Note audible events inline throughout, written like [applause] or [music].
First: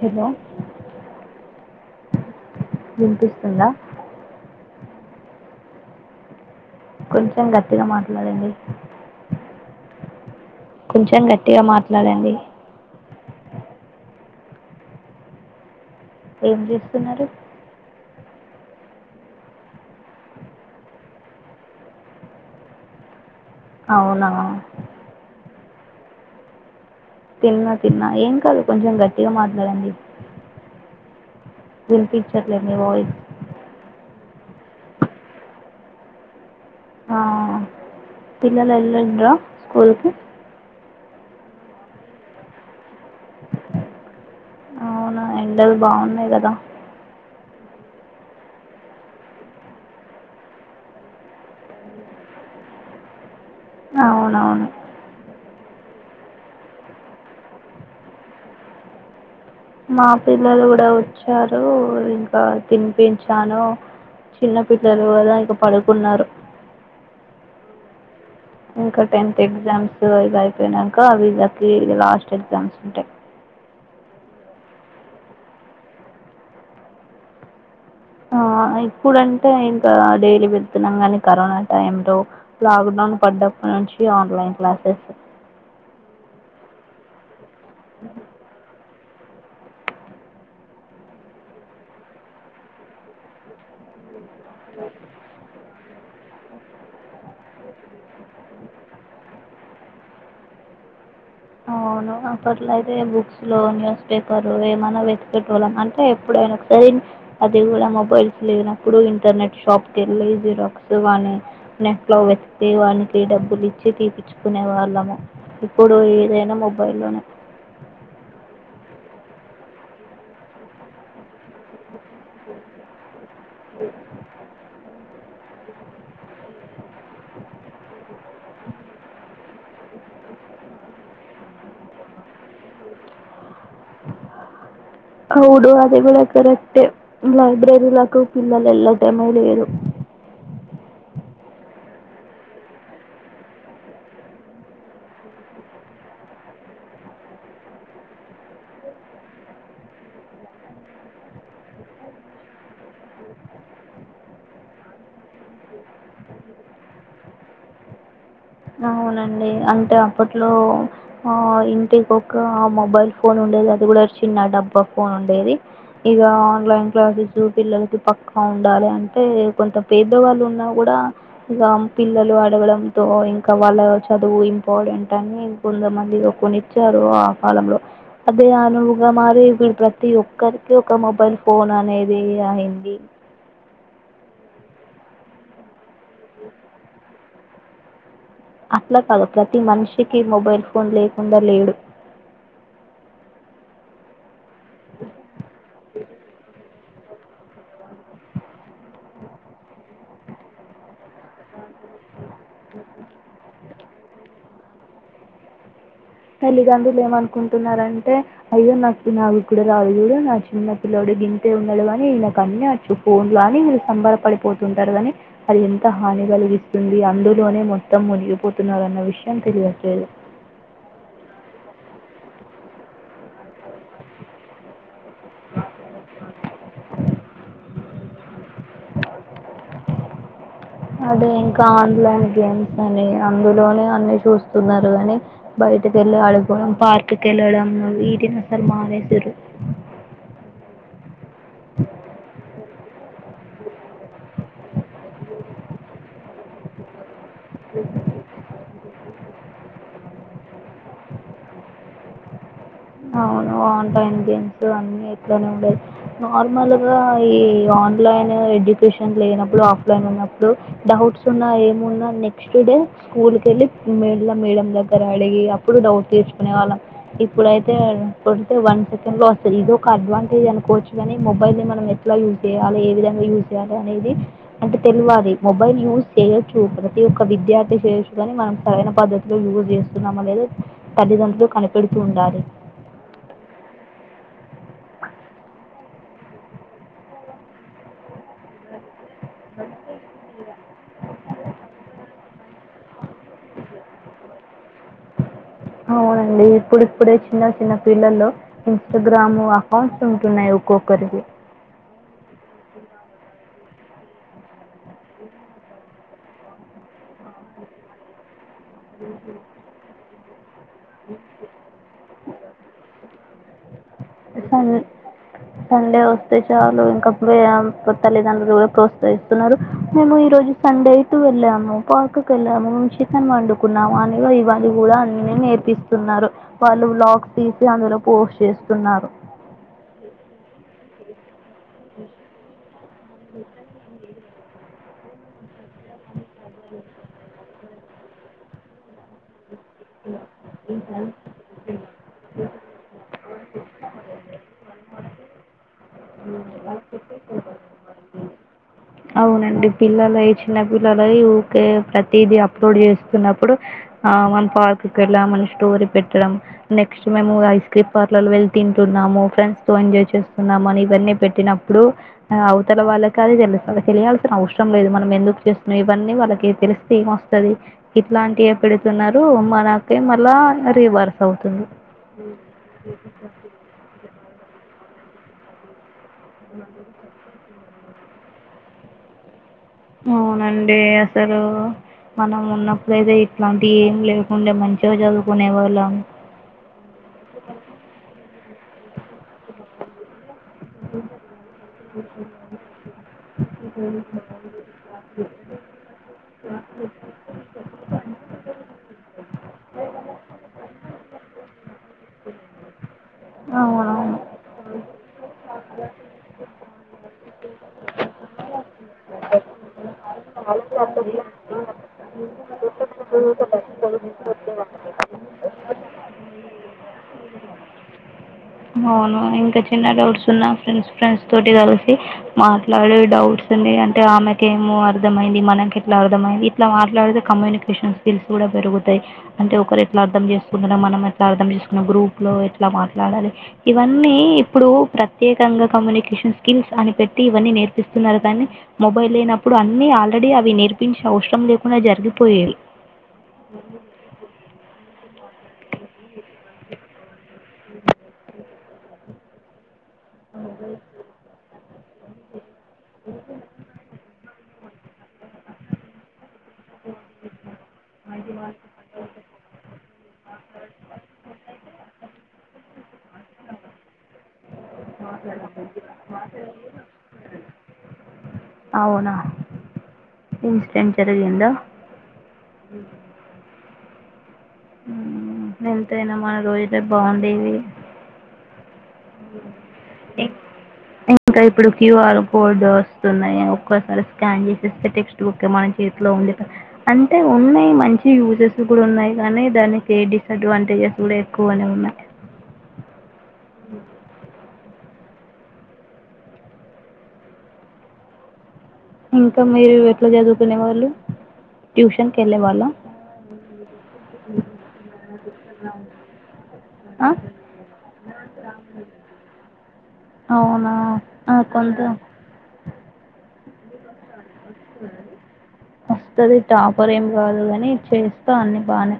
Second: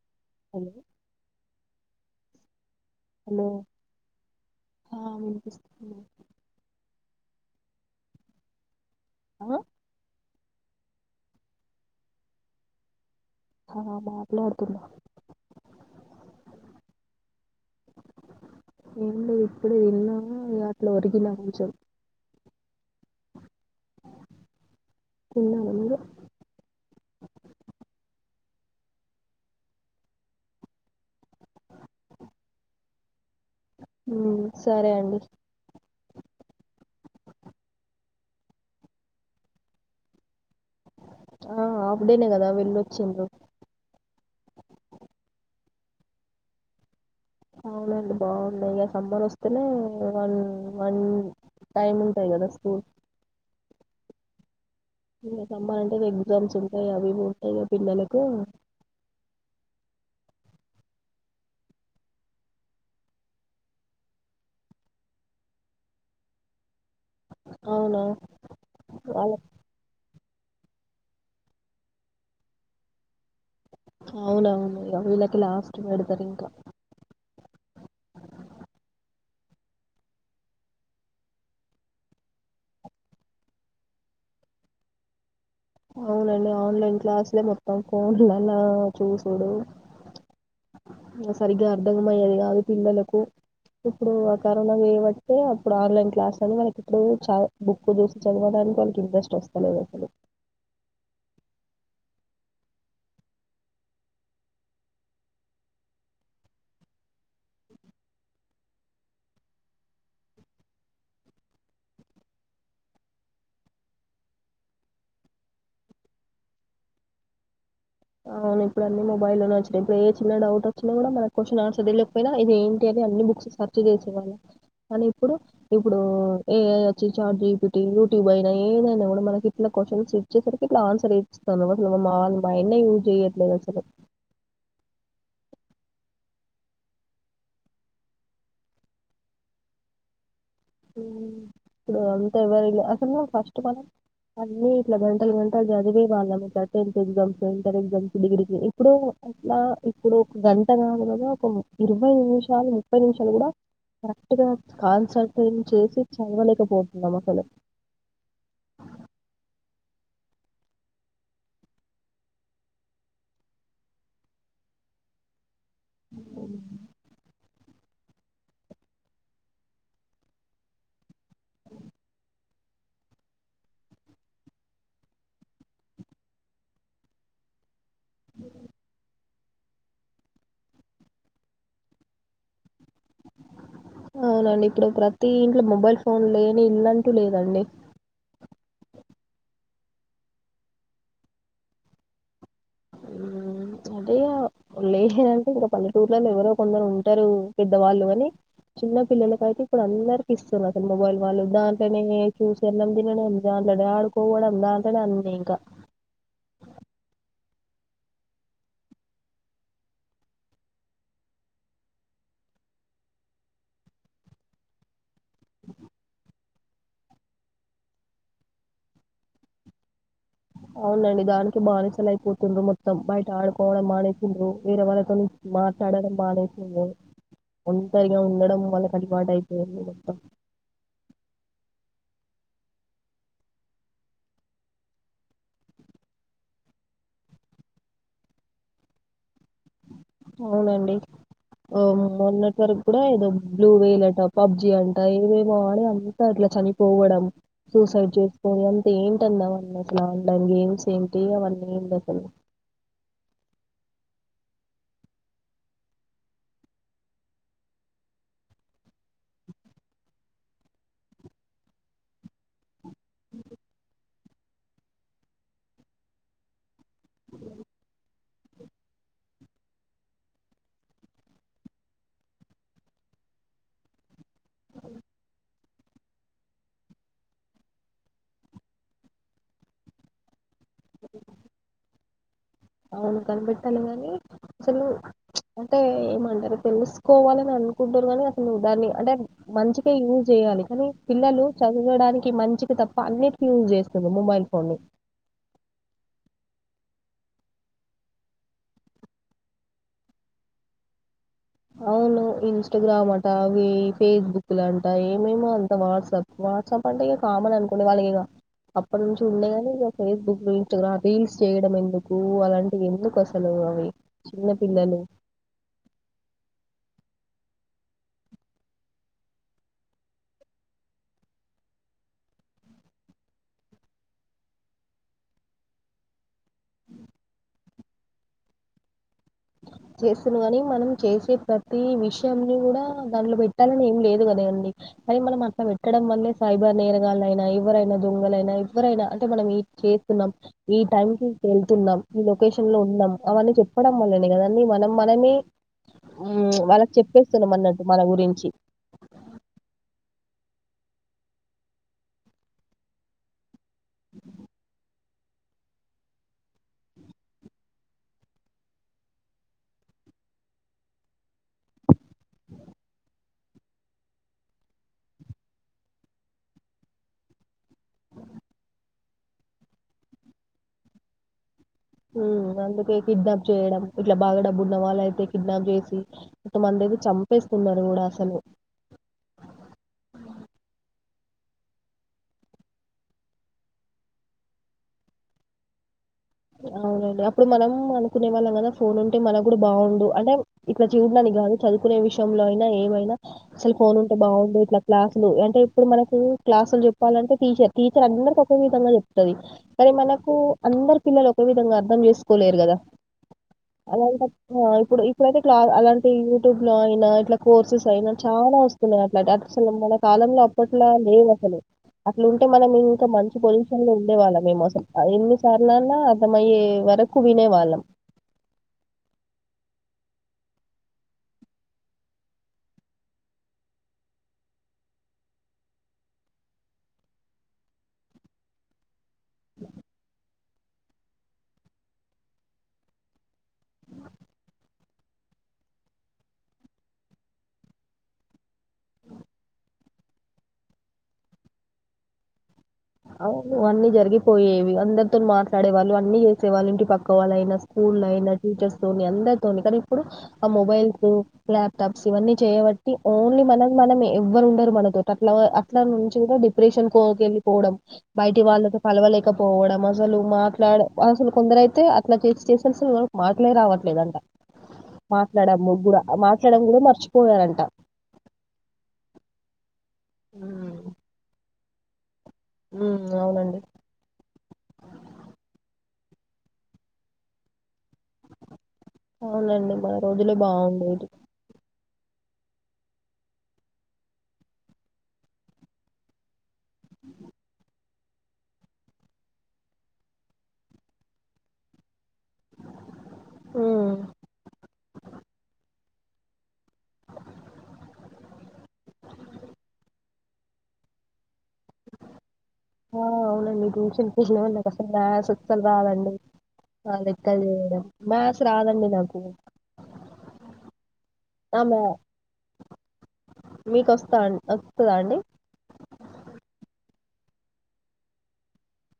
Hello వినిపిస్తుందా మపిస్త కొంచెం గట్టిగా మాట్లాడండి ఆ కొంచెం గట్టిగా మాట్లాడండి ఆ మాట్లాడుతున్న ఏం చేస్తున్నారు ఏం లేదు ఇప్పుడే తిన్న అట్లో ఒరిగిన కొంచం అవునా తిన్నావా నువ్వు తిన్నా తిన్నా ఏం కాదు కొంచెం గట్టిగా మాట్లాడండి వినిపించట్లేదు మీ వాయిస్ సరే అండి పిల్లలు వెళ్ళండరా స్కూల్కి ఆ హాఫ్ డేనే కదా వెళ్ళొచ్చిందు్ర అవునా ఎండలు బాగున్నాయి కదా అవునండి బాగున్నాయి ఇక సమ్మర్ వస్తేనే వన్ వన్ టైం ఉంటాయి కదా స్కూల్ అవునవును ఇంకా సమ్మర్ అంటే ఎగ్జామ్స్ ఉంటాయి అవి పూతాయిగా పిల్లలకు మా పిల్లలు కూడా వచ్చారు ఇంకా తినిపించాను చిన్న పిల్లలు కదా ఇంక పడుకున్నారు అవునా ఇంకా వాళ్ళ టెన్త్ ఎగ్జామ్ ఇవి అయిపోయినాక వీళ్లకి ఇగ లాస్ట్ ఎగ్జామ్స్ ఉంటాయి అవును అవును ఇగ వీళ్లకి లాస్ట్ పెడుతారు ఇగ ఆ ఇప్పుడంటే ఇంకా డైలీ వెళ్తున్నాం కానీ కరోనా టైంలో లాక్డౌన్ పడ్డప్పటి నుంచి ఆన్లైన్ క్లాసెస్ అవునండి ఆన్లైన్ క్లాసులే మొత్త తం [unintelligible] చూసుడు సరిగ్గా అర్ధకం అయ్యేది కాదు పిల్లలకు ఇప్పుడు కరోనా చేయబట్టే అప్పుడు ఆన్లైన్ క్లాస్ అని వాళ్ళకి ఇప్పుడు చ బుక్ చూసి చదవడానికి అంత ఇంట్రెస్ట్ వస్తలేదు అసలు ఆ అవును అప్పట్లో అయితే బుక్స్ లో న్యూస్ పేపర్లో ఏమన్నా వెతికేటోళ్ళం అంటే ఎప్పుడైనా ఒకసారి అది కూడా మొబైల్స్ లేనప్పుడు ఇంటర్నెట్ షాప్కి వెళ్ళి జీరాక్స్ వాని నెట్ లో వెతికి వానికి డబ్బులు ఇచ్చి తీపిచ్చుకునే వాళ్ళము ఇప్పుడు ఏదైనా మొబైల్లోనే అవును ఇప్పుడు అన్ని మొబైల్ల్లో వచ్చినయి ఇప్పుడు ఏ చిన్న డౌట్ వచ్చినా కూడా మన క్వశ్చన్ మాత్రమే తెలియకపోయినా ఇదేంటి అనీ సెర్చ్ చేసేవాళ్ళం ఇప్పుడు ఇప్పుడు ఏ ఐ వచ్చి చాట్ జిపిటి, యూట్యూబ్ అయినా ఏదైనా కూడా మనకి ఇట్లా క్వశ్చన్స్ ఇచ్చేసరికి ఇట్లా ఆన్సర్ ఇస్తాంది [unintelligible] చేయట్లేదసలు అవును అది కూడా కరక్టే లైబ్రరీలకు పిల్లలు ఎల్లడం లేదు ఇప్పుడు అంతా ఎవ్వర అసలు ఫస్ట్ఫ్ల్ అన్ని ఇట్లా గంటలు గంటలు చదివే వాళ్ళం ఇట్లా టెన్త్ ఎగ్జామ్స్ ఇంటర్ ఎగ్జామ్స్ డిగ్రీకి ఇప్పుడు అట్లా ఇప్పుడు ఒక గంట కాదు కద ఒక ఇరవై నిమిషాలు ముప్పై నిమిషాలు కూడా కరెక్ట్గా కాన్సట్ ట్రేట్ చేసి చదవలేకపోతునం అసలే అవునండి అంటే అప్పట్లో ఆ ఇంటికి ఒక మొబైల్ ఫోన్ ఉండేది అది కూడా చిన్న డబ్బా ఫోన్ ఉండేది ఇగ ఆన్లైన్ క్లాసస్ పిల్లలకి పక్కా ఉండాలి అంటే కొంత పేదవాళ్ళు ఉన్నా కూడా ఇక పిల్లలు అడగడంతో ఇంకా కా వాళ్ళ చదువు ఇంపార్టెంట్ అని కొంతమంది కొనిచ్చారు ఆ కాలంలో అదే అనువుగా మరి ఇపుడు ప్రతి ఒక్కరికి ఒక మొబైల్ ఫోన్ అనేది అయింది అవునండి ఇప్పుడు ప్రతి ఇంట్లో మొబైల్ ఫోన్ లేని ఇల్లంటూ లేదండి అట్లా కాదు ప్రతి మనిషికిీ మొబైల్ ఫోన్ లేకుండ లేడు అదే లేరంటే ఇగ పల్లెటూర్లలో ఎవరో కొందరు ఉంటరు పెద్దవాళ్ళు కాని చిన్న పిల్లలకయితే ఇప్పుడు అందరికి ఇస్తున్నారు అసలు మొబైల్ వాళ్ళు దాని నే చూసి అన్నం తినడం దాంట్లనే ఆడుకోవడం దాంట్లనే అన్ని ఇకా తల్లిదండ్రులు ఏమనుకుంటున్నారంటే అయ్యో నాకు [unintelligible] నా చిన్న పిల్లడు గింతే ఉన్నడు కాని ఈయనకు అన్ని వచ్చు ఫోన్లో అని వీళ్ళు సంబరపడిపోతుంటరు కాని అది ఎంత హానిగలిగిస్ స్తుంది అందులోనే మొత్తం మునిగిపోతున్నరన్న విషయం తెలియట్లేదు అవునండి దానికి బానిసలు అయిపోతుండ్రు మొత్తం బయట ఆడుకోవడం మానేస్తుండ్రు వేరే వాళ్ళతో మాట్లాడడం మానేసిండ్రు ఒంటరిగా ఉండడం వాళ్ళకు అలవాటు అయిపోతుంది మొత్తం అదే ఇంకా ఆన్లైన్ గేమ్స్ అని అందులోనే అన్ని చూస్తున్నారు కానీ బయటక వెళ్ళి ఆడుకోవడం పార్కు కెళ్ళడం వీటిని అసలు మానేసిన్రు అవునండి మొన్నటి వరకు కూడా ఏదో బ్లూవేల్ అంట పబ్జి అంట ఏవేవో ఆడి అంత అట్లా చనిపోవడం సూసైడ్ చేసుకొని అంత ఏంటన్నా [unintelligible] అట్లా ఆన్లైన్ గేమ్స్ ఏంటి అవన్నీ ఎంది అస్సలు అవును ఆన్లైన్ గేమ్స్ అన్నీ ఇట్లానే ఉండేయి నార్మల్గా ఈ ఆన్లైన్ ఎడ్యుకేషన్ లేనప్పుడు ఆఫ్లైన్ ఉన్నప్పుడు డౌట్స్ ఉన్నా ఏమున్నా నెక్స్ట్ డే స్కూల్కి వెళ్లి మళ మేడమ్ దగ్గర అడిగి అప్పుడు డౌట్ తీర్చుకునే వాళ్ళం ఇప్పుడైతే తే వన్ సెకండ్ లో వస్తుంది ఇది ఒక అడ్వాంటేజ్ అనుకోవచ్చు కాని మొబైల్ ని మనం ఎట్లా యూజ్ చేయాలి ఏ విధంగా యూజ్ చేయాలి అనేది అంటే తెలివాలి మొబైల్ యూజ చేయొచ్చు ప్రతి ఒక్క విద్యార్థి చేయొచ్చు కాని మనం సరైన పద్ధతిలో యూజ్ చేస్తున్నాందా తల్లిదండ్రులు కనిపెడుతూ ఉండాలి అవును కనిపెట్టాలి ని అసలు అంటే ఏమంటారు తెలుసుకోవాలని అనుకుంటారు కానీ అసలు నువ్వు దాన్ని అంటే మంచిగా యూజ్ చేయ్యాలి కానీ పిల్లలు చదవడానికి మంచికి తప్ప అన్నిటి యూజ్ చేస్తుంది మొబైల్ ఫోన్ని అవునండి ఇప్పుడిప్పుడే చిన్న చిన్న పిల్లల్లో ఇన్స్టాగ్రామ్ అకౌంట్స్ ఉంటున్నాయి ఒక్కొక్కరికి అవును ఇన్స్టాగ్రామ్ అట ఫేస్బుక్ లాంట ఏమేమో అంత వాట్సాప్ వాట్సాప్ అంటే ఇక కామన్ అనుకోండి వాళ్ళకిక అప్పటి నుంచి ఉండే గా ఇది ఒక ఫేస్ బుక్ రీల్స్ చేయడం ఎందుకు అలాంటివి ఎందుకు వ తెలువద్ది అవి చిన్న స పిల్లలు సండే వ చలు ఇంకా తల్లిదండ్రులు కూడా ప్రోత్సహిస్తున్నారు మేము ఈ రోజు సండే వెళ్ళాము పార్క్కి వెళ్ళాము మేము చికెన్ వండుకున్నాము అని ఇవళ కూడా అన్ని నేర్పిస్తున్నారు వాళ్ళు లాక్ తీ అందులో పోషష్ చేస్తూన్నారు చేస్తును కాని మనం చేసే ప్ర ఈ విషయాన్ని కూడా దాంట్లో పెట్టాలని ఏం లేదు కదా ంది కానీ మన మత పె ఇక్కడ మళ్ళీ సైబర్ నేరగాలైన ఎప్ ఎవరైనా దొంగలైనా ఎవరైనా అంటే మనం ఇ చేస్తున్నం ఈ టైం కి వెళ్తునం ఈ లొకేషన్ లో ఉన్నాం అవన్ని చెప్పడం గద్దని మనం మనమే హు వాళ్ళకి చెప్పేస్తున్నాం అన్నట్టు మన గురించి అవునండి పిల్లలై చిన్న పిల్లలై ఊకే ప్రతిది అప్లోడ్ చేస్తున్నప్పుడు ఆ వన్ పాతూ పెళ్ళమని స్టోరీ పెట్టడం నెక్స్ట్ మేము ఐస్ క్రీమ్ పార్లర్ లో వెళ్ళి తింటున్నాము ఫ్రెండ్స్ తో ఎంజాయ్ చేస్తున్నాము అని ఇవన్నీ పెట్టినప్పుడు అవతల వాళ్ళకి అది తెలు వాళ్ళకి తెలియాల్సిన అవసరం లేదు మనం ఎందుకు చేస్తున్నాం ఇవన్నీ వాళ్ళకి తెలిస్తే ఏంవస్తది ఇట్లాంటివి పెడుతున్నారు మనకే మళ్ళా రీవర్స్ అవుతుంది హ్మ్మ్ అందుకే కిడ్నాప్ చేయడం ఇట్లా బాగా డబ్బులు నావాలైతే కిడ్నాప్ చేసి ఇంత మందిది చంపేస్త ఉన్నాడు కూడా అసలు అవునండి అసలు మనం ఉన్నపుడైతే ఇట్లాంటి ఏం లేకుండే మంచిగా చదువుకునే వాళ్ళం అవునండి అప్పుడు మనం అనుకునే వాళ్ళం కదా ఫోన్ ఉంటే మనకి కూడా బాగుండు అంటే ఇట్లా చూడానికి కాదు చదువుకునే విషయంలో అయినా ఏమైనా అసలు ఫోన్ ఉంటే బాగుండు ఇట్లా క్లాసులు అంటే ఇపుడు మనకు క్లాసులు చెప్పాలంటే టీచర్ టీచర్ అందరికి ఓకే విధంగా చెప్తది కానీ మనకు అందరు పిల్లలు ఓకే విధంగా అర్థం చేసుకోలేరు కదా అవునవును అలాంటప్ ఆ ఇప్పుడు ఇప్పుడైతే క్లా అలాంటి యూట్యూబ్ లో అయినా ఇట్లా కోర్సెస్ అయినా చాలా వస్తున్నాయి అట్లాట్ అసలు మన కాలంలో అప్పట్లా లేవు అసలు అట్లుంటే మనం ఇంకా మంచి పొజిషన్ లో ఉండే వాళ్ళం మేము అసలు ఎన్నిసార్లు వినాలా అర్ధమైయే వరకు వినే వాళ్ళం నో నో ఇంకా చిన్న డౌట్స్ ఉన్నా ఫ్రెండ్స్ ఫ్రెండ్స్ తోటి కలిసి మాట్లాడే డౌట్స్ ఉంది అంటే ఆమెకి ఏమో అర్థమయింది మనకి ఇట్లా అర్థమైంది ఇట్లా మాట్లాడితే కమునికేషన్ స్కిల్స్ కూడా పెరుగుతాయి అంటే ఒకరు ఎట్లా అర్ధం చేస్త కొంటున్నాం మనం ఎట్లా అర్థం చేసుకున్న గ్రూప్ లో ఎట్లా మాట్లాడాలి ఇవన్ని ఇప్పుడు ప్రతి ప్రత్యేకంగా కమ్యూనికేషన్ స్కిల్స్ అని పెట్టి ఇవన్ని నేర్పిస్తున్నారు కానీ మొబైల్ లేనప్పుడు అన్ని ఆల్రెడీ అవి నేర్పించిన్న అవసరం లేకుండా జరిగిపోయేవి అవును ఇవన్నీ జరిగిపోయేవి అందర్ తోని మార్ట్ పడే వాళ్ళు అన్ని చేసే వాళ్ళు ఇంటి పక్క వాళ్ళైన స్కూలైన టీచర్స్ తోని అందర తోని కాని ఇప్పుడు ఆ మొబైల్సు ల్యాప్ టప్స్ ఇవన్ని చేయవట్టి ఓన్లీ మనం మనమే ఎవరు ఉండరు మన డేట్ అట్ అట్లా అంట్లో నుంచి కూడా డీప్రేషన్ ఒకే అని వెళ్ళిపోవడం బయటి వాళ్ళతో కలవలేకపోవ ఇపుడు ఆమె అసలు మాట్లాడ అసలు కొందరైతే అట్లా చేసి చేసుకొనిస్తారు కాని మాట్లే రావట్లేదంట మాట్లాడము కూడా మాట్లాడం కూడా మర్చిపోయారంట అవునా హ్మ్. ఇన్సిడెంట్ట్ జరిగిందా హ్మ్ అవునండి ఎంతయినా మన రోజులే బాగుండేవి అవునండి మన రోజులే బాగుంది ఇంకా ఇప్పుడు క్యూఆర్ కోడ్ వస్తున్నాయి ఒక్కోసారి స్కాన్ చేసేస్తే టెక్స్ట్ బుక్ మన చేతిలో ఉండే అంటే ఉన్నాయి మంచి యూజెస్ కూడా ఉన్నాయి కానీ దానికి డిసఅడ్వాంటేజెస్ కూడా ఎక్కువనే ఉన్నాయి హ్మ్ ఇంకా మీరు ఎట్లా చదువుకునే వాళ్ళు ట్యూషన్ ఆ అవునండి ట్యూషన్ పూసిన వాళ్ళ నాకు అసలు మ్యాథ్స్ అసలు రాదండి ఆ లెక్కలు చేయడం మ్యాథ్స్ రాదండి నాకు అవునా ఆ కొంత మ్యా మీ కొస్ తాన్ వత్తుదా అండి పొరేం కాదు కాని చేస్తా అన్నీ బానే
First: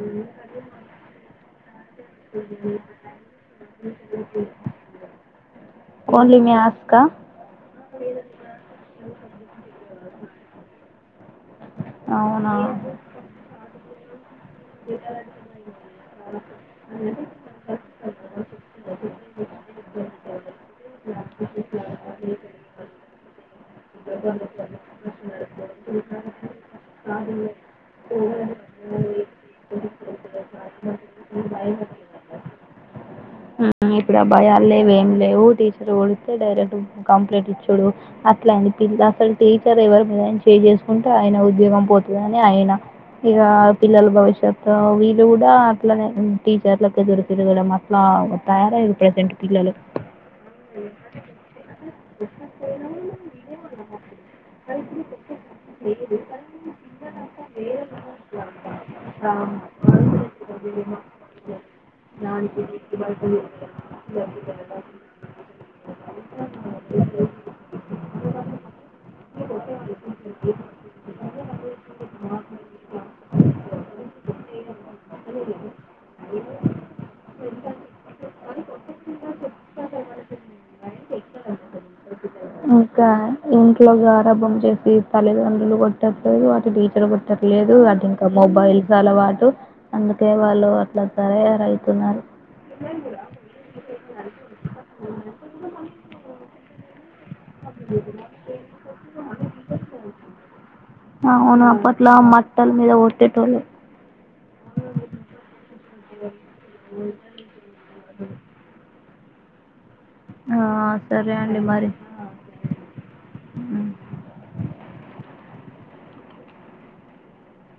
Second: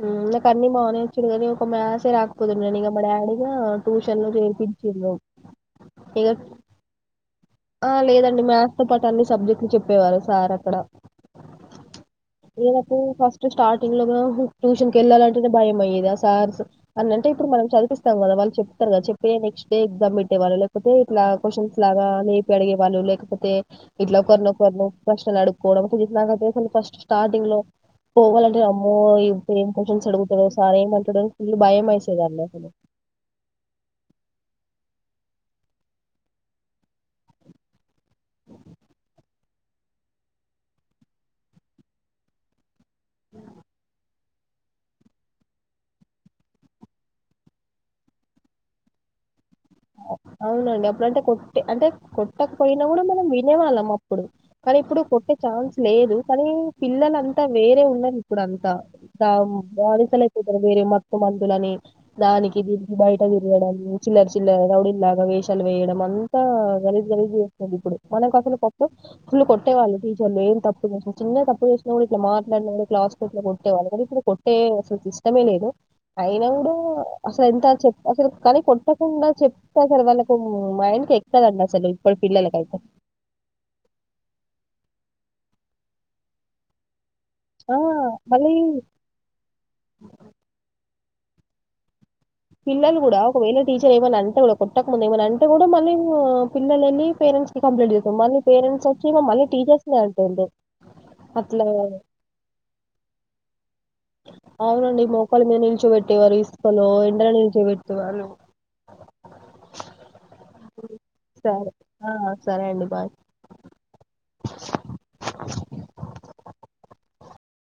మ్మ్ నాకన్నీ బానే [unintelligible] చ్చుడు గదే కొ మ్యాస్ సే రాకపోదును గాని ఇగ మా డాడిగా ట్యూషన్లో చేర్పించిర్రు ఇగ ఓన్లీ మ్యాథ్స్కా ఆ లేదండి మ్యాథ్స్ తో పాటు అన్ని సబ్జెక్ట్లు చెప్పేవారు సార్ అక్కడ అవునా నేనెప్పుడు ఫస్ట్ స్టార్ టిల్లదోహు ట్యూషన్ కి ఎళ్ళాలంటేనే భయం అయ్యేది ఆ సార్స్ అన్నంటే ఇప్పుడు మనం చదిపిస్తాం కదా వాళ్ళు చెప్తరు గా చెప్పే నెక్స్ట్ డే ఎగ్జాం పెట్టేవాళ్ళల లేకపోతే ఇట్లా క్వషన్స్ లాగా లే అడిగే వాళ్ళు లేకపోతే ఇట్లా ఒకరినొకరినో ప్రశ్నలు అడుక్కోవడం [unintelligible] ఫస్ట్ స్టార్టింగ్ లో పోవాలంటే అమ్మో ఇదేం క్వశ్చన్స్ అడుగుతడో సార్ ఏమంటాడోని ఫుల్ భయం ఎసేదండి ఇప్పుడు ఆ భయాలు లేవు ఏం లేవు టీచర్ కొడితే డైరెక్ట్ కంప్లైట్ ఇచ్చుడు అట్లా అండి పిల్ల అసలు టీచర్ ఎవరుమీదైనా చెయ్ చేసుకుంటే ఆయన ఉద్యోగం పోతుదని ఆయన ఇక పిల్లల భవిష్ ట తో వీళ్ళు కూడా అట్లనే ఉమ్ టీచర్లకు ఎదురు తిరగడం అట్లా తయారయ్యిర్రు ప్రెసెంట్ అవునండి అప్పుడు అంటే కొట్టే అంటే కొట్టకపోయినా కూడా మనం వినేవాళ్ళం అప్పుడు కానీ ఇప్పుడు కొట్టే ఛాన్స్ లేదు కానీ పిల్లలంతా వేరే ఉన్నరు ఇప్పుడంతా దాం బానిలైపోతారు వేరే మత్తు మందులని దానికి దీనికి బయట ది రగడం చిల్లర పిల్ల రౌడల్లాగా వేషాలు వేయడం అంతా గలీజు గలీజు చేస్తుందిప్పుడు మనకు అసలు కొత్త ఫుల్లు కొట్టేవాళ్ళు టీచర్లు ఏం తప్పు చేసిన చిన్న తప్పు చేసిన కూడా ఇట్లా మాట్లాడిన కూడా ఇట్లా క్లాస్ [inaudible] లో కొట్టేవాళ్ళు కానీ ఇప్పుడు కొట్టే సుతిష్టమే లేదు అయినా కూడా అసలు ఎంత చెప్ అసలు కానీ కొట్ట పుంగా చెప్తా అసలు వాళ్ళకు మైండ్ కెక్కదండి అసలు ఇప్పటి పిల్లలకైతే ఇంకా ఇంట్లో గరాబం చేసి తల్లిదన్ లు కొట్టట్లేదు అటు టీచరు ఆ ట్టల్లేదు అటు ఇంకా మళ్ళీ మొబైల్స్ అలవాటు అందుకే వాళ్ళు అట్లా సరే అదైతే మరి పిల్లలు కూడా ఒకవేళ టీచర్ ఏమన్నా అంటే కూడా కొట్టక ముందు ఏమైనా అంటే కూడా మళ్ళీ ఉమ్మ్ పిల్లలెళ్ళి పేరెంట్స్ కంప్లైంట్ చేస్తాం మళ్ళీ పేరెంట్ వచ్చి మ మళ్ళీ టీచర్స్ నే అంటుంటే అవును అప్పట్లో మట్టల మీద కొట్టేటోళ్ళు అవునండి మోకాలు మీనిల్ చో పెట్టేవారు ఇసుకలో ఎండల నిల్చోపెట్టేవాళ్ళు ఆ! అండి సరే మరి ఆ సరే అండి బాయ్ హ్మ్.